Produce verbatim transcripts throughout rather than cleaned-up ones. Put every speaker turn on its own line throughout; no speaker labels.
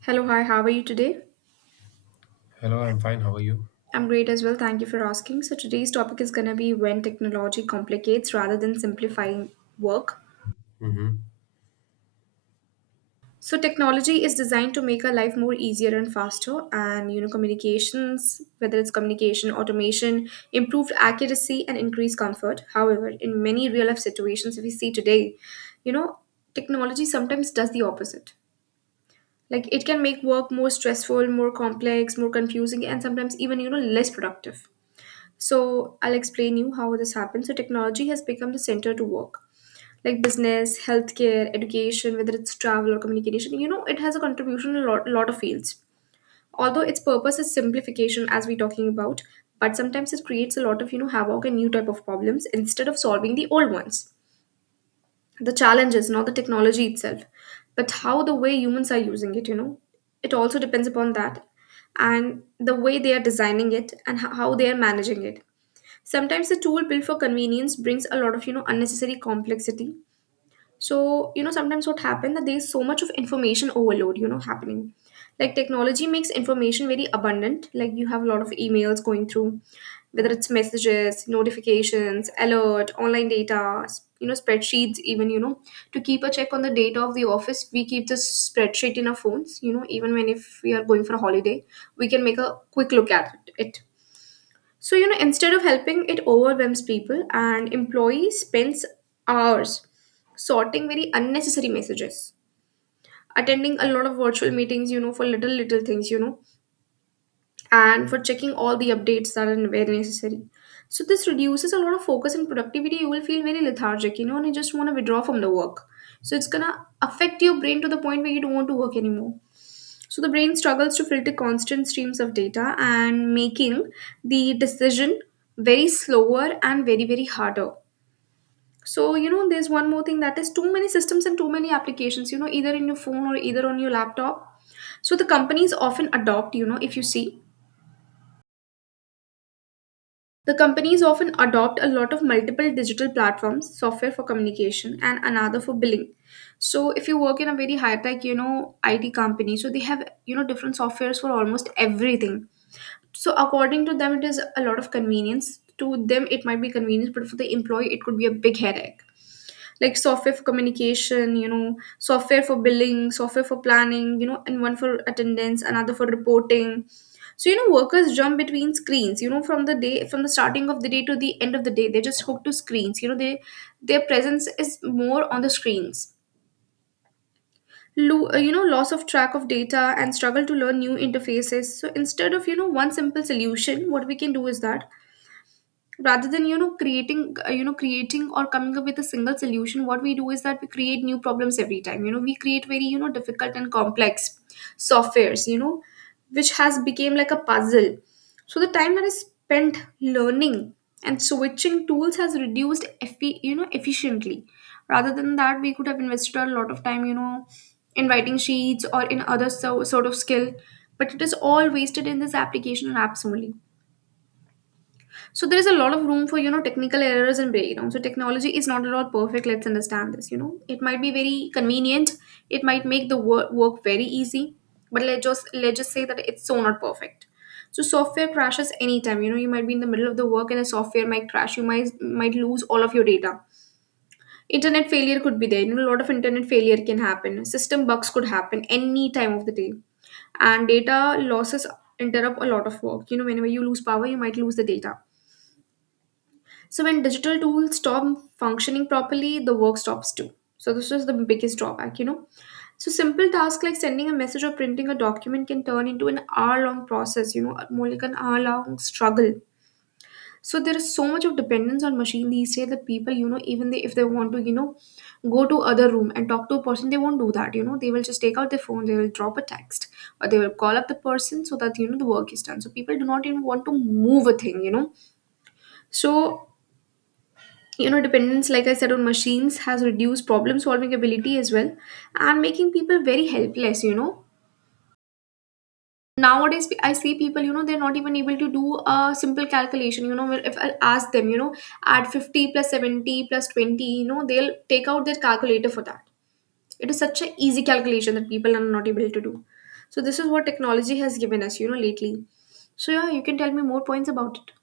Hello, hi, how are you today?
Hello, I'm fine. How are you?
I'm great as well, thank you for asking. So, today's topic is going to be when technology complicates rather than simplifying work.
Mm-hmm.
So, technology is designed to make our life more easier and faster, and you know, communications, whether it's communication, automation, improved accuracy, and increased comfort. However, in many real life situations, if we see today, you know, technology sometimes does the opposite. Like, it can make work more stressful, more complex, more confusing, and sometimes even, you know, less productive. So I'll explain you how this happens. So technology has become the center to work, like business, healthcare, education, whether it's travel or communication. You know, it has a contribution in a lot, lot of fields. Although its purpose is simplification, as we're talking about, but sometimes it creates a lot of you know havoc and new type of problems instead of solving the old ones. The challenge is not the technology itself, but how the way humans are using it. You know, it also depends upon that, and the way they are designing it and ho- how they are managing it. Sometimes the tool built for convenience brings a lot of you know unnecessary complexity. So you know sometimes what happens that there's so much of information overload you know happening, like technology makes information very abundant. Like, you have a lot of emails going through, whether it's messages, notifications, alert, online data, s- you know spreadsheets. Even you know, to keep a check on the data of the office, we keep the spreadsheet in our phones, you know, even when if we are going for a holiday, we can make a quick look at it. So, you know, instead of helping, it overwhelms people, and employees spends hours sorting very unnecessary messages, attending a lot of virtual meetings, you know, for little, little things, you know, and for checking all the updates that are very necessary. So, this reduces a lot of focus and productivity. You will feel very lethargic, you know, and you just want to withdraw from the work. So, it's going to affect your brain to the point where you don't want to work anymore. So the brain struggles to filter constant streams of data and making the decision very slower and very very harder. So you know there's one more thing, that is too many systems and too many applications, you know, either in your phone or either on your laptop. So the companies often adopt, you know if you see the companies often adopt a lot of multiple digital platforms, software for communication and another for billing. So if you work in a very high tech, you know, I T company, so they have, you know, different softwares for almost everything. So according to them, it is a lot of convenience. To them, it might be convenience, but for the employee, it could be a big headache. Like software for communication, you know, software for billing, software for planning, you know, and one for attendance, another for reporting. So you know, workers jump between screens. You know, from the day, from the starting of the day to the end of the day, they're just hooked to screens. You know, they their presence is more on the screens. Lo- uh, you know, loss of track of data and struggle to learn new interfaces. So instead of you know one simple solution, what we can do is that rather than you know creating uh, you know creating or coming up with a single solution, what we do is that we create new problems every time. You know, we create very, you know, difficult and complex softwares, you know, which has become like a puzzle. So the time that is spent learning and switching tools has reduced effi- you know efficiently. Rather than that, we could have invested a lot of time, you know, in writing sheets or in other so- sort of skill, but it is all wasted in this application and apps only. So there is a lot of room for you know technical errors and breakdowns. So technology is not at all perfect. Let's understand this. You know, it might be very convenient. It might make the work work very easy, but let's just let's just say that it's so not perfect. So software crashes anytime. You know, you might be in the middle of the work and the software might crash. You might might lose all of your data. Internet failure could be there. You know, a lot of internet failure can happen. System bugs could happen any time of the day, and data losses interrupt a lot of work. You know, whenever you lose power, you might lose the data. So when digital tools stop functioning properly, the work stops too. So this is the biggest drawback, you know. So simple tasks like sending a message or printing a document can turn into an hour-long process, you know, more like an hour-long struggle. So there is so much of dependence on machine these days that people, you know, even they, if they want to, you know, go to other room and talk to a person, they won't do that. You know, they will just take out their phone, they will drop a text, or they will call up the person so that you know the work is done. So people do not even want to move a thing, you know. So you know dependence, like I said, on machines has reduced problem solving ability as well, and making people very helpless, you know. Nowadays, pe- I see people, you know, they're not even able to do a simple calculation, you know, where if I ask them, you know, add fifty plus seventy plus twenty, you know, they'll take out their calculator for that. It is such an easy calculation that people are not able to do. So this is what technology has given us, you know, lately. So yeah, you can tell me more points about it.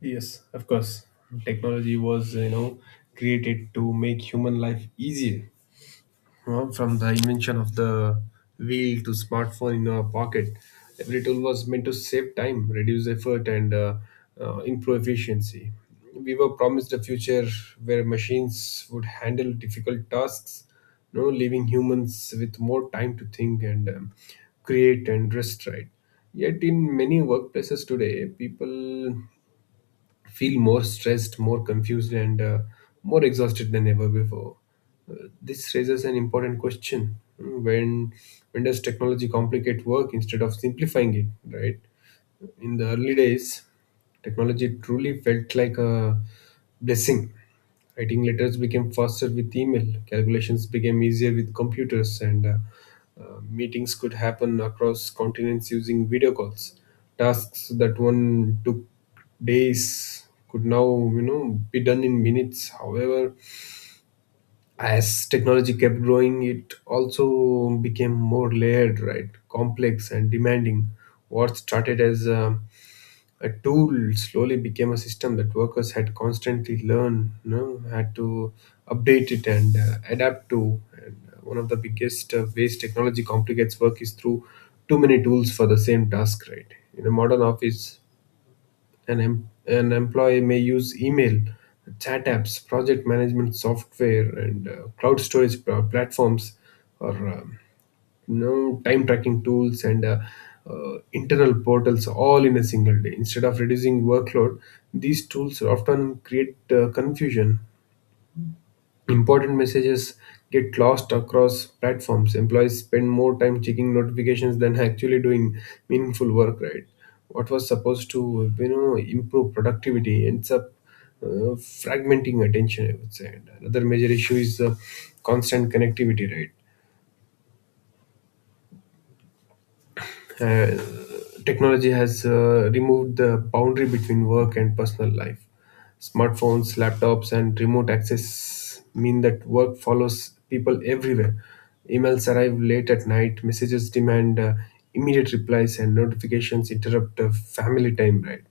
Yes, of course. Technology was, you know, created to make human life easier. Well, from the invention of the wheel to smartphone in our pocket, every tool was meant to save time, reduce effort, and uh, uh, improve efficiency. We were promised a future where machines would handle difficult tasks, you know, leaving humans with more time to think and um, create and rest, right? Yet, in many workplaces today, people feel more stressed, more confused, and uh, more exhausted than ever before. Uh, this raises an important question: Mm, when when does technology complicate work instead of simplifying it? Right? In the early days, technology truly felt like a blessing. Writing letters became faster with email, calculations became easier with computers, and uh, uh, meetings could happen across continents using video calls. Tasks that one took days could now, you know, be done in minutes. However, as technology kept growing, it also became more layered, right, complex and demanding. What started as a, a tool slowly became a system that workers had constantly learn, you know, had to update it and uh, adapt to. And uh, one of the biggest uh, ways technology complicates work is through too many tools for the same task, right? In a modern office, an, em- an employee may use email, chat apps, project management software, and uh, cloud storage pl- platforms, or um, you know, time tracking tools and uh, uh, internal portals, all in a single day. Instead of reducing workload, these tools often create uh, confusion. Important messages get lost across platforms. Employees spend more time checking notifications than actually doing meaningful work, right? What was supposed to, you know, improve productivity ends up uh, fragmenting attention, I would say. And another major issue is uh, constant connectivity, right? Uh, Technology has uh, removed the boundary between work and personal life. Smartphones, laptops, and remote access mean that work follows people everywhere. Emails arrive late at night, messages demand uh, immediate replies, and notifications interrupt uh, family time, right?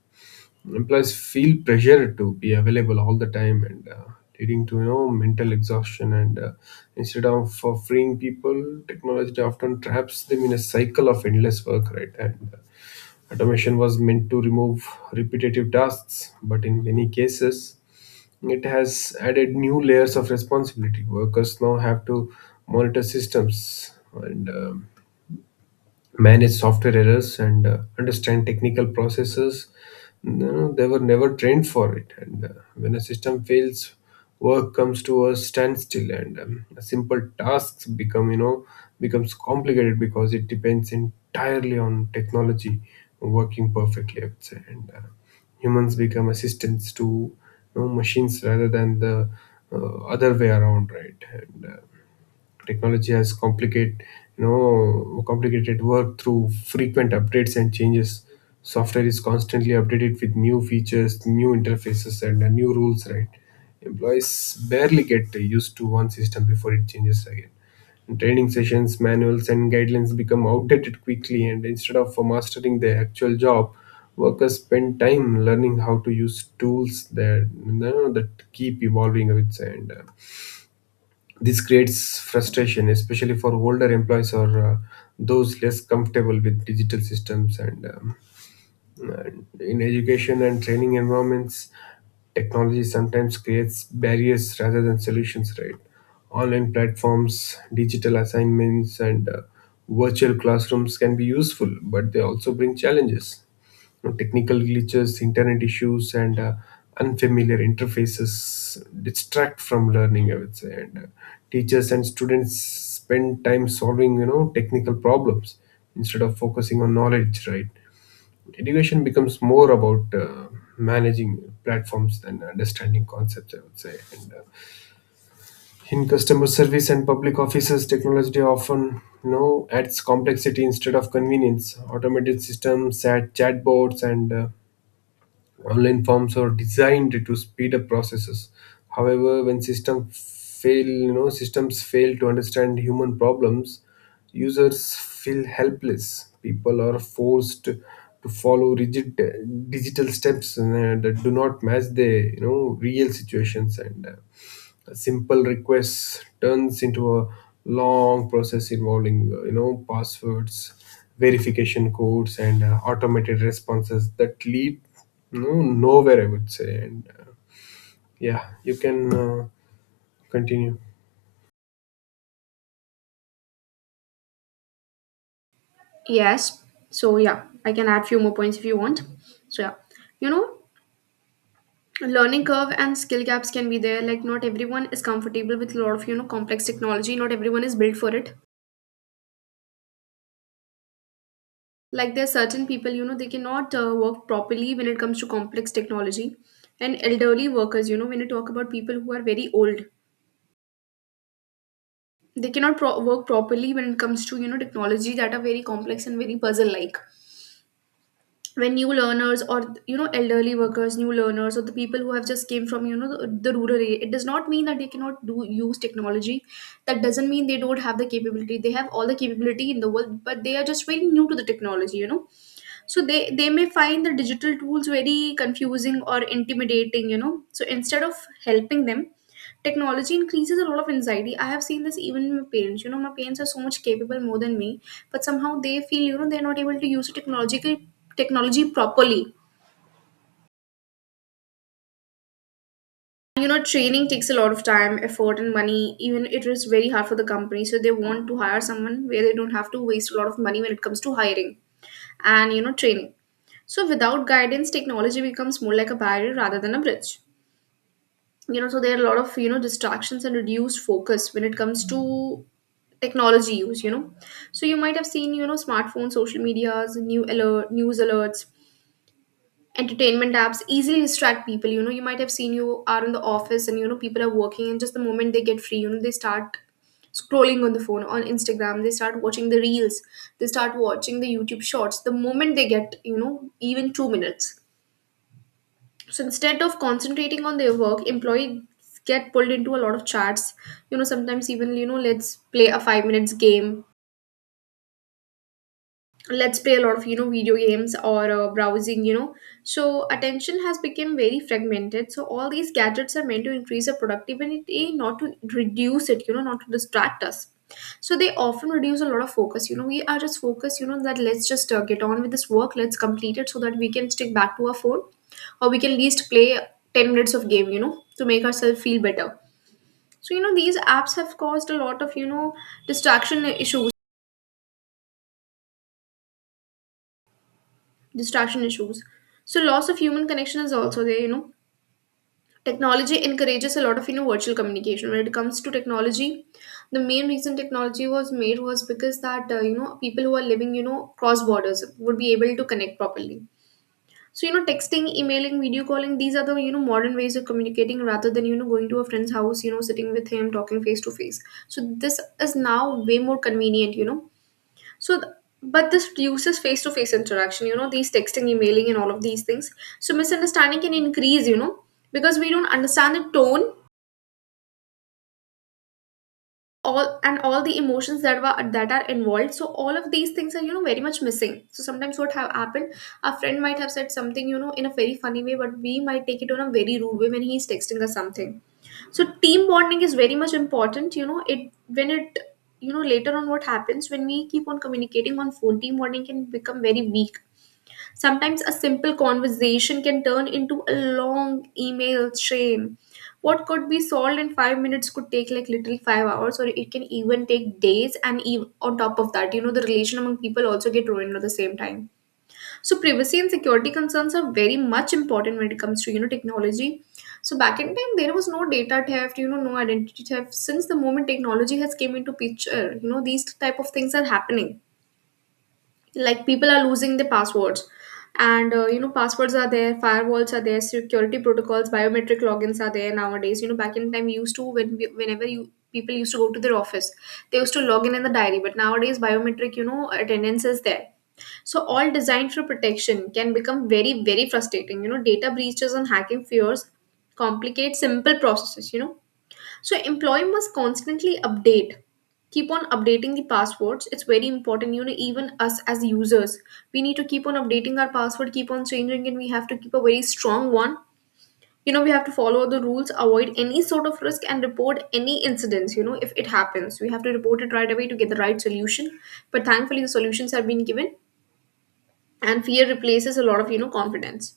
Employees feel pressure to be available all the time, and uh, leading to, you know, mental exhaustion. And uh, instead of uh, freeing people, technology often traps them in a cycle of endless work, right? And uh, automation was meant to remove repetitive tasks, but in many cases it has added new layers of responsibility. Workers now have to monitor systems and um, manage software errors and uh, understand technical processes. No, they were never trained for it. And uh, when a system fails, work comes to a standstill, and um, simple tasks become, you know, becomes complicated because it depends entirely on technology working perfectly, I would say. And uh, humans become assistants to, you know, machines rather than the uh, other way around, right? And uh, technology has complicate, you know, complicated work through frequent updates and changes. Software is constantly updated with new features, new interfaces, and uh, new rules. Right, employees barely get used to one system before it changes again. And training sessions, manuals, and guidelines become outdated quickly, and instead of uh, mastering the actual job, workers spend time learning how to use tools that, you know, that keep evolving, I would say. And uh, this creates frustration, especially for older employees, or uh, those less comfortable with digital systems. And um, and in education and training environments, technology sometimes creates barriers rather than solutions, right? Online platforms, digital assignments, and uh, virtual classrooms can be useful, but they also bring challenges. You know, technical glitches, internet issues, and uh, unfamiliar interfaces distract from learning, I would say. And uh, teachers and students spend time solving, you know, technical problems instead of focusing on knowledge, right? Education becomes more about uh, managing platforms than understanding concepts, I would say. And uh, in customer service and public offices, technology often, you know, adds complexity instead of convenience. Automated systems, chat chatbots, and uh, online forms are designed to speed up processes. However, when system fail, you know, systems fail to understand human problems, users feel helpless. People are forced to follow rigid uh, digital steps uh, that do not match the, you know, real situations. And. Uh, a simple request turns into a long process involving uh, you know, passwords, verification codes, and uh, automated responses that lead no nowhere, I would say. And uh, yeah you can uh, continue.
Yes. So yeah, I can add few more points if you want. So yeah, you know, learning curve and skill gaps can be there. Like, not everyone is comfortable with a lot of you know complex technology. Not everyone is built for it. Like, there are certain people, you know, they cannot uh, work properly when it comes to complex technology. And elderly workers, you know, when you talk about people who are very old, they cannot pro- work properly when it comes to, you know, technology that are very complex and very puzzle like. When new learners or you know elderly workers, new learners or the people who have just came from, you know, the, the rural area, it does not mean that they cannot do use technology. That doesn't mean they don't have the capability. They have all the capability in the world, but they are just very new to the technology, you know. So they they may find the digital tools very confusing or intimidating, you know. So instead of helping them, technology increases a lot of anxiety. I have seen this even in my parents. You know, my parents are so much capable more than me, but somehow they feel, you know, they're not able to use the technological technology properly. You know, training takes a lot of time, effort, and money. Even it is very hard for the company, so they want to hire someone where they don't have to waste a lot of money when it comes to hiring and you know training. So without guidance, technology becomes more like a barrier rather than a bridge. you know so there are a lot of you know distractions and reduced focus when it comes to technology use you know So you might have seen you know smartphones, social medias, new alert, news alerts, entertainment apps easily distract people you know You might have seen you are in the office, and you know people are working, and just the moment they get free you know they start scrolling on the phone, on Instagram. They start watching the reels. They start watching the YouTube shorts the moment they get you know even two minutes. So instead of concentrating on their work, employees get pulled into a lot of chats you know Sometimes even, you know let's play a five minutes game. Let's play a lot of, you know video games or uh, browsing you know So attention has become very fragmented. So all these gadgets are meant to increase our productivity, not to reduce it you know not to distract us. So they often reduce a lot of focus you know We are just focused you know that let's just uh, get on with this work, let's complete it so that we can stick back to our phone, or we can at least play ten minutes of game you know to make ourselves feel better. So you know these apps have caused a lot of, you know distraction issues distraction issues. So loss of human connection is also there, you know. Technology encourages a lot of, you know, virtual communication. When it comes to technology, the main reason technology was made was because that, uh, you know, people who are living, you know, cross borders would be able to connect properly. So, you know, texting, emailing, video calling, these are the, you know, modern ways of communicating rather than, you know, going to a friend's house, you know, sitting with him, talking face to face. So this is now way more convenient, you know so, th- but this reduces face to face interaction, you know, these texting, emailing, and all of these things. So, misunderstanding can increase, you know, because we don't understand the tone all and all the emotions that were that are involved. So all of these things are you know very much missing. So sometimes what have happened, a friend might have said something you know in a very funny way, but we might take it on a very rude way when he's texting us something. So team bonding is very much important you know it when it you know later on, what happens when we keep on communicating on phone, team bonding can become very weak. Sometimes a simple conversation can turn into a long email chain. What could be solved in five minutes could take like literally five hours, or it can even take days. And ev- on top of that, you know, the relation among people also get ruined at the same time. So privacy and security concerns are very much important when it comes to you know technology. So back in time, there was no data theft, you know, no identity theft. Since the moment technology has came into picture, you know, these type of things are happening, like people are losing the passwords. And uh, you know passwords are there, firewalls are there, security protocols, biometric logins are there nowadays. you know back in time we used to when we, whenever you people used to go to their office, they used to log in in the diary, but nowadays biometric, you know attendance is there. So all designed for protection can become very, very frustrating you know Data breaches and hacking fears complicate simple processes you know So employee must constantly update, keep on updating the passwords. It's very important. You know, even us as users, we need to keep on updating our password, keep on changing it. We have to keep a very strong one. You know, we have to follow the rules, avoid any sort of risk, and report any incidents. You know, if it happens, we have to report it right away to get the right solution. But thankfully, the solutions have been given, and fear replaces a lot of you know confidence.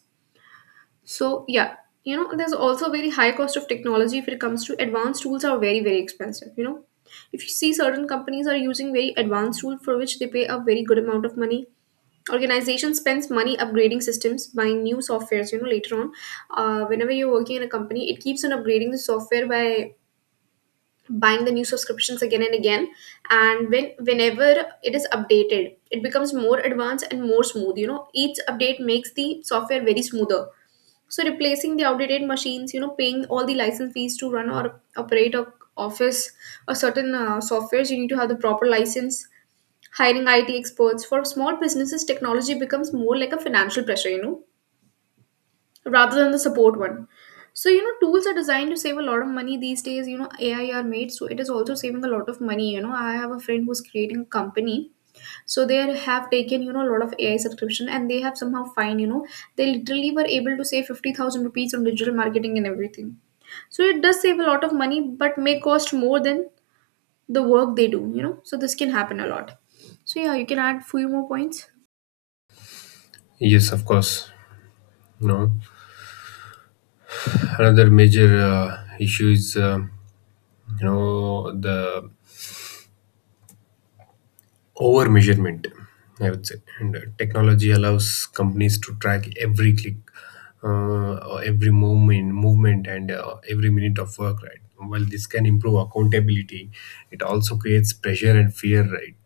So yeah, you know, there's also very high cost of technology. If it comes to advanced tools, are very, very expensive, you know. If you see, certain companies are using very advanced tool for which they pay a very good amount of money. Organization spends money upgrading systems, buying new softwares, you know, later on. Uh, whenever you're working in a company, it keeps on upgrading the software by buying the new subscriptions again and again. And when whenever it is updated, it becomes more advanced and more smooth. You know, each update makes the software very smoother, so replacing the outdated machines, you know, paying all the license fees to run or operate a office or certain uh, softwares, you need to have the proper license. Hiring I T experts for small businesses, technology becomes more like a financial pressure, you know, rather than the support one. So you know, tools are designed to save a lot of money these days. You know, A I are made, so it is also saving a lot of money. You know, I have a friend who's creating a company, so they are- have taken you know a lot of ai subscription, and they have somehow find you know they literally were able to save fifty thousand rupees on digital marketing and everything. So it does save a lot of money, but may cost more than the work they do you know So this can happen a lot. So yeah, you can add few more points.
Yes, of course. No, another major uh, issue is, uh, you know, the over measurement, I would say. And uh, technology allows companies to track every click, uh, or every movement movement, and uh, every minute of work, right? While this can improve accountability, it also creates pressure and fear, right?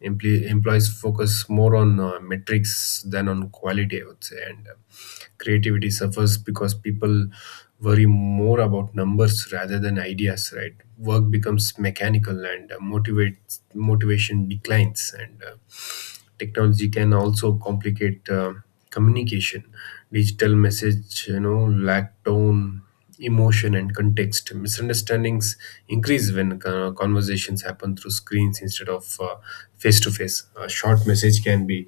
Empl- employees focus more on uh, metrics than on quality, I would say. And uh, creativity suffers because people worry more about numbers rather than ideas, right? Work becomes mechanical, and uh, motivates motivation declines. And uh, technology can also complicate uh, communication. Digital message, you know, lack tone, emotion, and context. Misunderstandings increase when uh, conversations happen through screens instead of face to face. A short message can be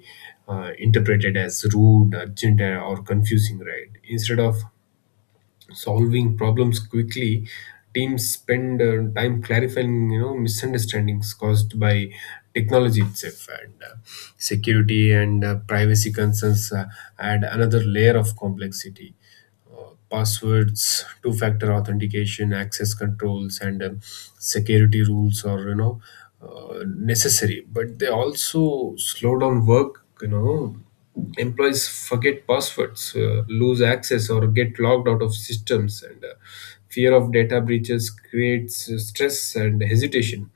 uh, interpreted as rude, urgent, or confusing, right? Instead of solving problems quickly, teams spend uh, time clarifying, you know, misunderstandings caused by technology itself. And uh, security and uh, privacy concerns uh, add another layer of complexity. uh, Passwords, two factor authentication, access controls, and um, security rules are, you know, uh, necessary, but they also slow down work. You know, employees forget passwords, uh, lose access, or get logged out of systems, and uh, fear of data breaches creates uh, stress and hesitation.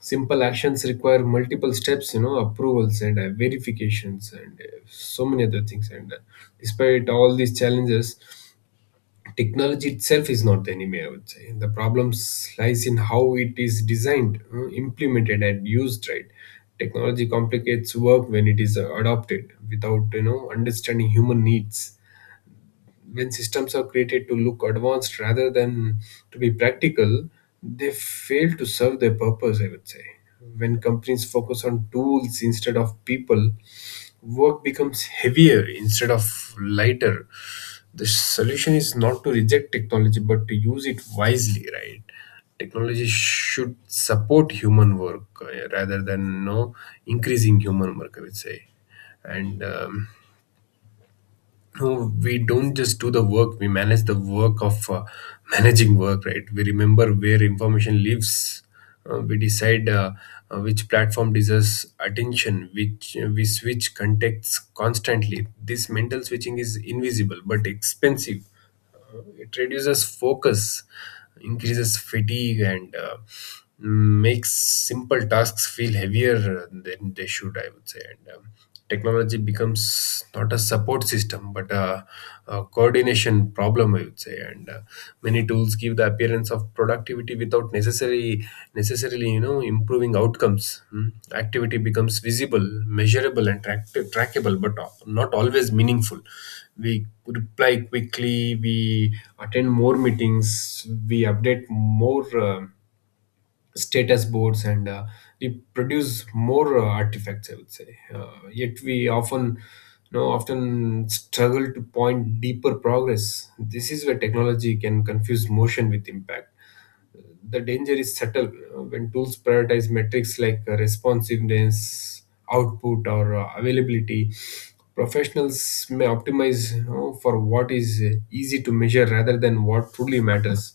Simple actions require multiple steps, you know, approvals and uh, verifications, and uh, so many other things. And uh, despite all these challenges, technology itself is not the enemy, I would say. The problem lies in how it is designed, uh, implemented, and used. Right? Technology complicates work when it is uh, adopted without, you know, understanding human needs. When systems are created to look advanced rather than to be practical, they fail to serve their purpose, I would say. When companies focus on tools instead of people, work becomes heavier instead of lighter. The solution is not to reject technology but to use it wisely, right? Technology should support human work, uh, rather than no increasing human work, I would say. And um, no, we don't just do the work, we manage the work of uh, managing work, right? We remember where information lives. Uh, we decide uh, uh, which platform deserves attention, which uh, we switch contexts constantly. This mental switching is invisible but expensive. It reduces focus, increases fatigue, and uh, makes simple tasks feel heavier than they should, I would say. And um, technology becomes not a support system but a, a coordination problem, I would say. And uh, many tools give the appearance of productivity without necessarily necessarily, you know, improving outcomes. Hmm. Activity becomes visible, measurable, and track- trackable, but not always meaningful. We reply quickly, we attend more meetings, we update more uh, status boards, and uh, we produce more uh, artifacts, I would say. Uh, yet we often, you know, often struggle to point deeper progress. This is where technology can confuse motion with impact. The danger is subtle. Uh, when tools prioritize metrics like uh, responsiveness, output, or uh, availability. Professionals may optimize, you know, for what is uh, easy to measure rather than what truly matters.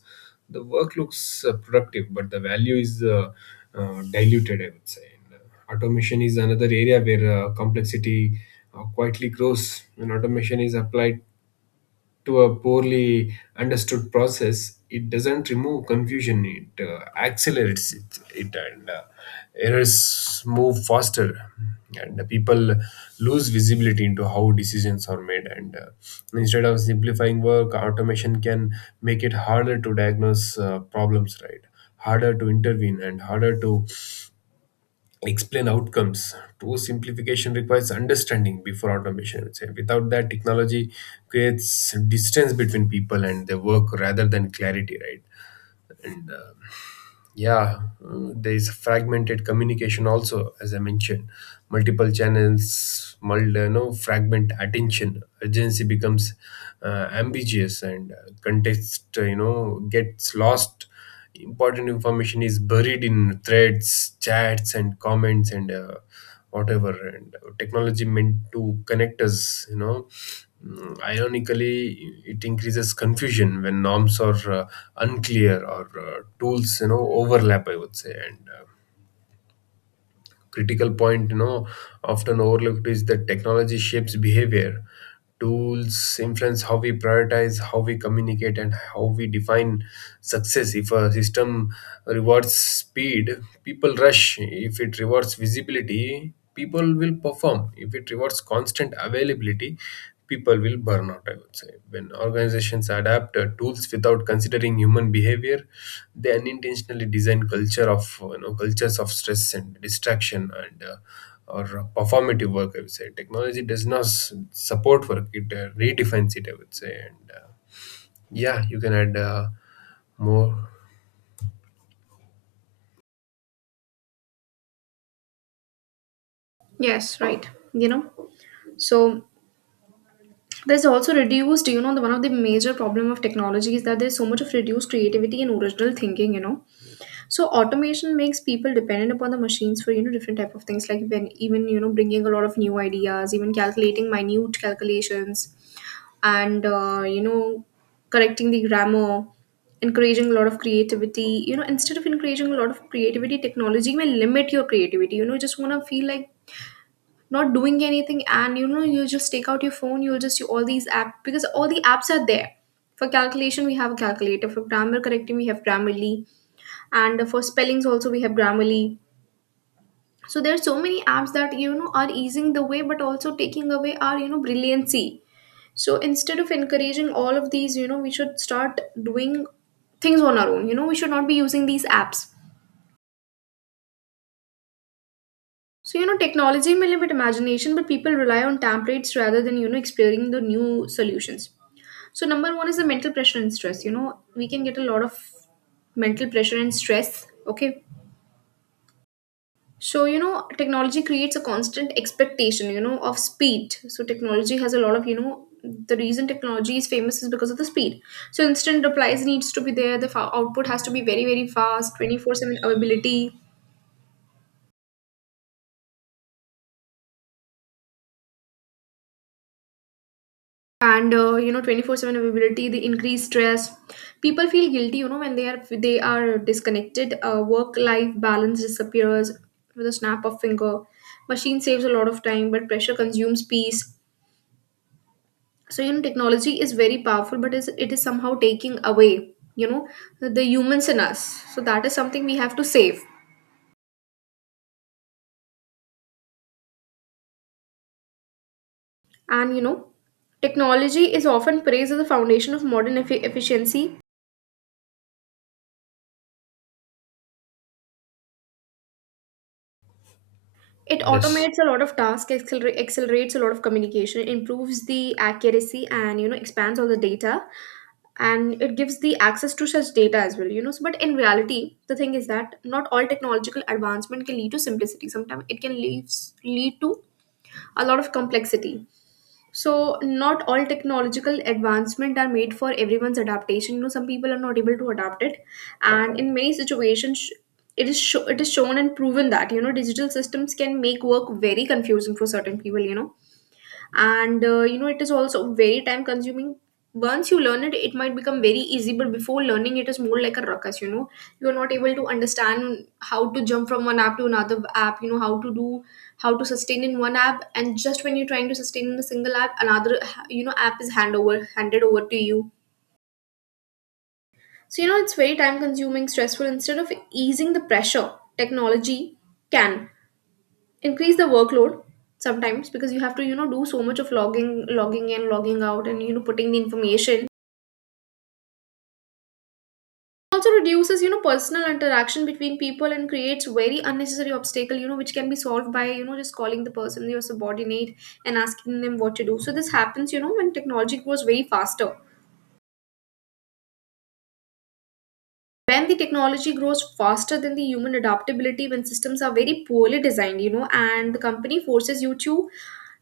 The work looks uh, productive, but the value is uh, uh, diluted, I would say. And uh, automation is another area where uh, complexity uh, quietly grows. When automation is applied to a poorly understood process, it doesn't remove confusion, it uh, accelerates it, it and uh, errors move faster. And the people lose visibility into how decisions are made. And uh, instead of simplifying work, automation can make it harder to diagnose uh, problems, right? Harder to intervene and harder to explain outcomes. True simplification requires understanding before automation, I would say. Without that, technology creates distance between people and their work rather than clarity, right? And uh, yeah uh, there is fragmented communication also, as I mentioned. Multiple channels, multi, you know, fragment attention. Urgency becomes uh, ambiguous, and uh, context, uh, you know, gets lost. Important information is buried in threads, chats, and comments, and uh, whatever. And technology meant to connect us, you know, mm, ironically it increases confusion when norms are uh, unclear, or uh, tools, you know, overlap, I would say. And uh, critical point, you know, often overlooked is that technology shapes behavior. Tools influence how we prioritize, how we communicate, and how we define success. If a system rewards speed, people rush. If it rewards visibility, people will perform. If it rewards constant availability, people will burn out, I would say. When organizations adapt uh, tools without considering human behavior, they unintentionally design culture of uh, you know, cultures of stress and distraction, and uh, or uh, performative work, I would say. Technology does not s- support work, it uh, redefines it, I would say. And uh, yeah you can add uh, more.
Yes, right, you know so there's also reduced you know the one of the major problem of technology is that there's so much of reduced creativity and original thinking you know So automation makes people dependent upon the machines for you know different type of things, like when even, you know bringing a lot of new ideas, even calculating minute calculations, and uh, you know correcting the grammar, encouraging a lot of creativity you know Instead of encouraging a lot of creativity, technology may limit your creativity you know You just want to feel like not doing anything, and you know you just take out your phone, you'll just do all these apps because all the apps are there. For calculation, we have a calculator. For grammar correcting, we have Grammarly. And for spellings also, we have Grammarly. So there are so many apps that, you know are easing the way but also taking away our, you know brilliancy. So instead of encouraging all of these, you know we should start doing things on our own you know We should not be using these apps. So you know technology may limit imagination, but people rely on templates rather than, you know exploring the new solutions. So number one is the mental pressure and stress you know We can get a lot of mental pressure and stress, okay. So, you know, technology creates a constant expectation, you know, of speed. So, technology has a lot of, you know, the reason technology is famous is because of the speed. So, instant replies needs to be there. The fa- output has to be very, very fast, twenty-four seven availability. And, uh, you know, twenty-four seven availability, the increased stress. People feel guilty, you know, when they are they are disconnected. Uh, Work-life balance disappears with a snap of finger. Machine saves a lot of time, but pressure consumes peace. So you know technology is very powerful, but is it is somehow taking away, you know the humans in us. So that is something we have to save. And you know technology is often praised as the foundation of modern effi- efficiency It
Yes.
automates a lot of tasks, acceler- accelerates a lot of communication, improves the accuracy, and you know expands all the data. And it gives the access to such data as well, you know so, but in reality the thing is that not all technological advancement can lead to simplicity. Sometimes it can leave, lead to a lot of complexity. So not all technological advancement are made for everyone's adaptation. You know, some people are not able to adapt it, and in many situations, it is sho- it is shown and proven that, you know digital systems can make work very confusing for certain people. You know, and uh, you know it is also very time consuming. Once you learn it, it might become very easy, but before learning, it is more like a ruckus you know You are not able to understand how to jump from one app to another app you know how to do, how to sustain in one app, and just when you're trying to sustain in a single app, another, you know app is hand over handed over to you. So you know it's very time consuming, stressful. Instead of easing the pressure, technology can increase the workload, sometimes because you have to, you know do so much of logging logging in, logging out, and you know putting the information. Also reduces, you know personal interaction between people, and creates very unnecessary obstacle you know which can be solved by, you know just calling the person, your subordinate, and asking them what to do. So this happens you know when technology grows very faster, when the technology grows faster than the human adaptability, when systems are very poorly designed you know and the company forces you to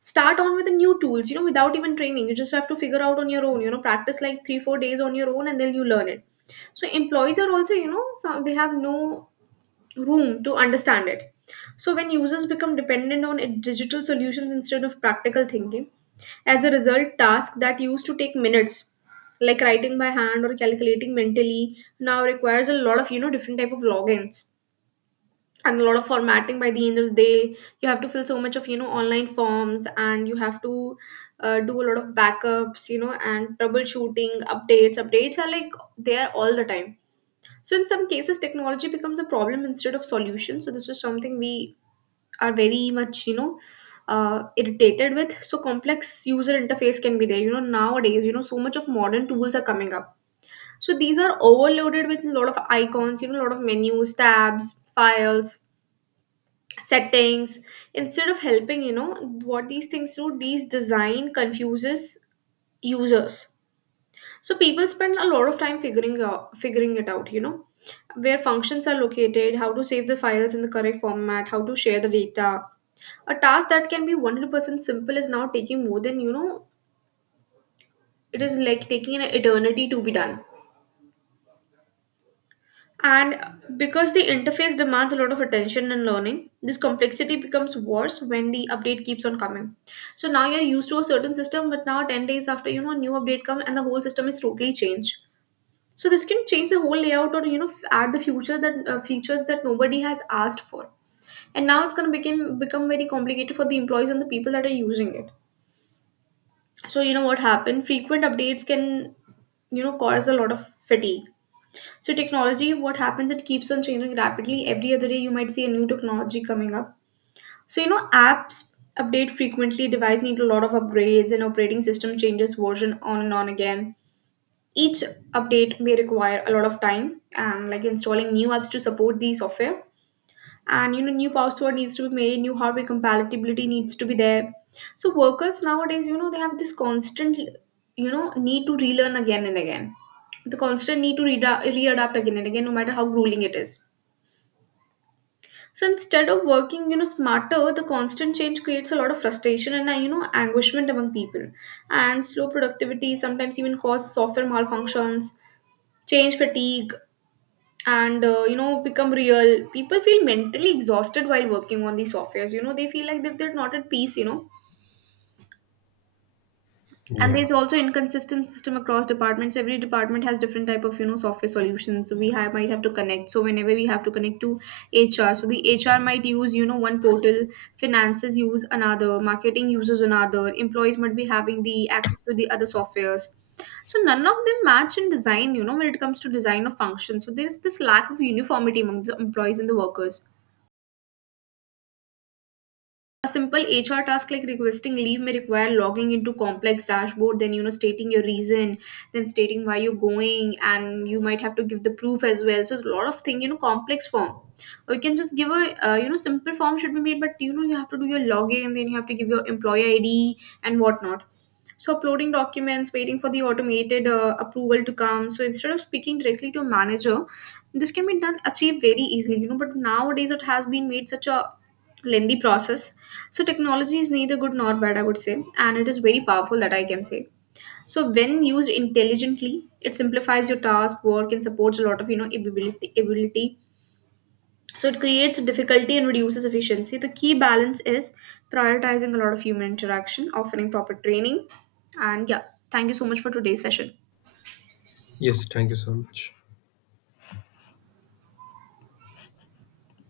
start on with the new tools, you know without even training. You just have to figure out on your own you know practice like three four days on your own, and then you learn it. So employees are also, you know some they have no room to understand it. So, when users become dependent on it- digital solutions instead of practical thinking, as a result, tasks that used to take minutes, like writing by hand or calculating mentally, now requires a lot of, you know different type of logins and a lot of formatting. By the end of the day, you have to fill so much of you know online forms, and you have to uh, do a lot of backups, you know, and troubleshooting, updates. Updates are like there all the time. So in some cases, technology becomes a problem instead of solution. So this is something we are very much, you know, uh, irritated with. So complex user interface can be there. You know, nowadays, you know, so much of modern tools are coming up. So these are overloaded with a lot of icons, you know, a lot of menus, tabs, files, settings. Instead of helping, you know, what these things do, these design confuses users. So people spend a lot of time figuring out, figuring it out, you know, where functions are located, how to save the files in the correct format, how to share the data. A task that can be one hundred percent simple is now taking more than, you know, it is like taking an eternity to be done. And because the interface demands a lot of attention and learning, this complexity becomes worse when the update keeps on coming. So now you're used to a certain system, but now ten days after, you know, a new update comes and the whole system is totally changed. So this can change the whole layout, or you know add the future that uh, features that nobody has asked for. And now it's going to become become very complicated for the employees and the people that are using it. So, you know what happened, frequent updates can, you know cause a lot of fatigue. So technology, what happens, it keeps on changing rapidly. Every other day you might see a new technology coming up. So you know apps update frequently, device need a lot of upgrades, and operating system changes version on and on again. Each update may require a lot of time and like installing new apps to support the software. And you know, new password needs to be made, new hardware compatibility needs to be there. So workers nowadays, you know, they have this constant, you know, need to relearn again and again. The constant need to reada readapt again and again, no matter how grueling it is. So instead of working, you know, smarter, the constant change creates a lot of frustration and, uh, you know, anguishment among people. And slow productivity sometimes even cause software malfunctions, change fatigue, and uh, you know become real. People feel mentally exhausted while working on these softwares. You know they feel like that they're not at peace. You know and
Yeah.
there's also inconsistent system across departments. Every department has different type of you know software solutions. So we have might have to connect. So whenever we have to connect to H R, so the H R might use you know one portal, finances use another, marketing uses another, employees might be having the access to the other softwares. So none of them match in design, you know when it comes to design of functions. So there's this lack of uniformity among the employees and the workers. A simple H R task like requesting leave may require logging into complex dashboard, then you know stating your reason, then stating why you're going, and you might have to give the proof as well. So it's a lot of thing, you know, complex form. Or you can just give a uh, you know simple form should be made, but you know you have to do your login, then you have to give your employee I D and whatnot. So uploading documents, waiting for the automated uh, approval to come. So instead of speaking directly to a manager, this can be done achieved very easily, you know but nowadays it has been made such a lengthy process. So technology is neither good nor bad, I would say, and it is very powerful, that I can say. So when used intelligently, it simplifies your task work and supports a lot of you know ability ability. So it creates difficulty and reduces efficiency. The key balance is prioritizing a lot of human interaction, offering proper training. And yeah, thank you so much for today's session.
Yes, thank you so much.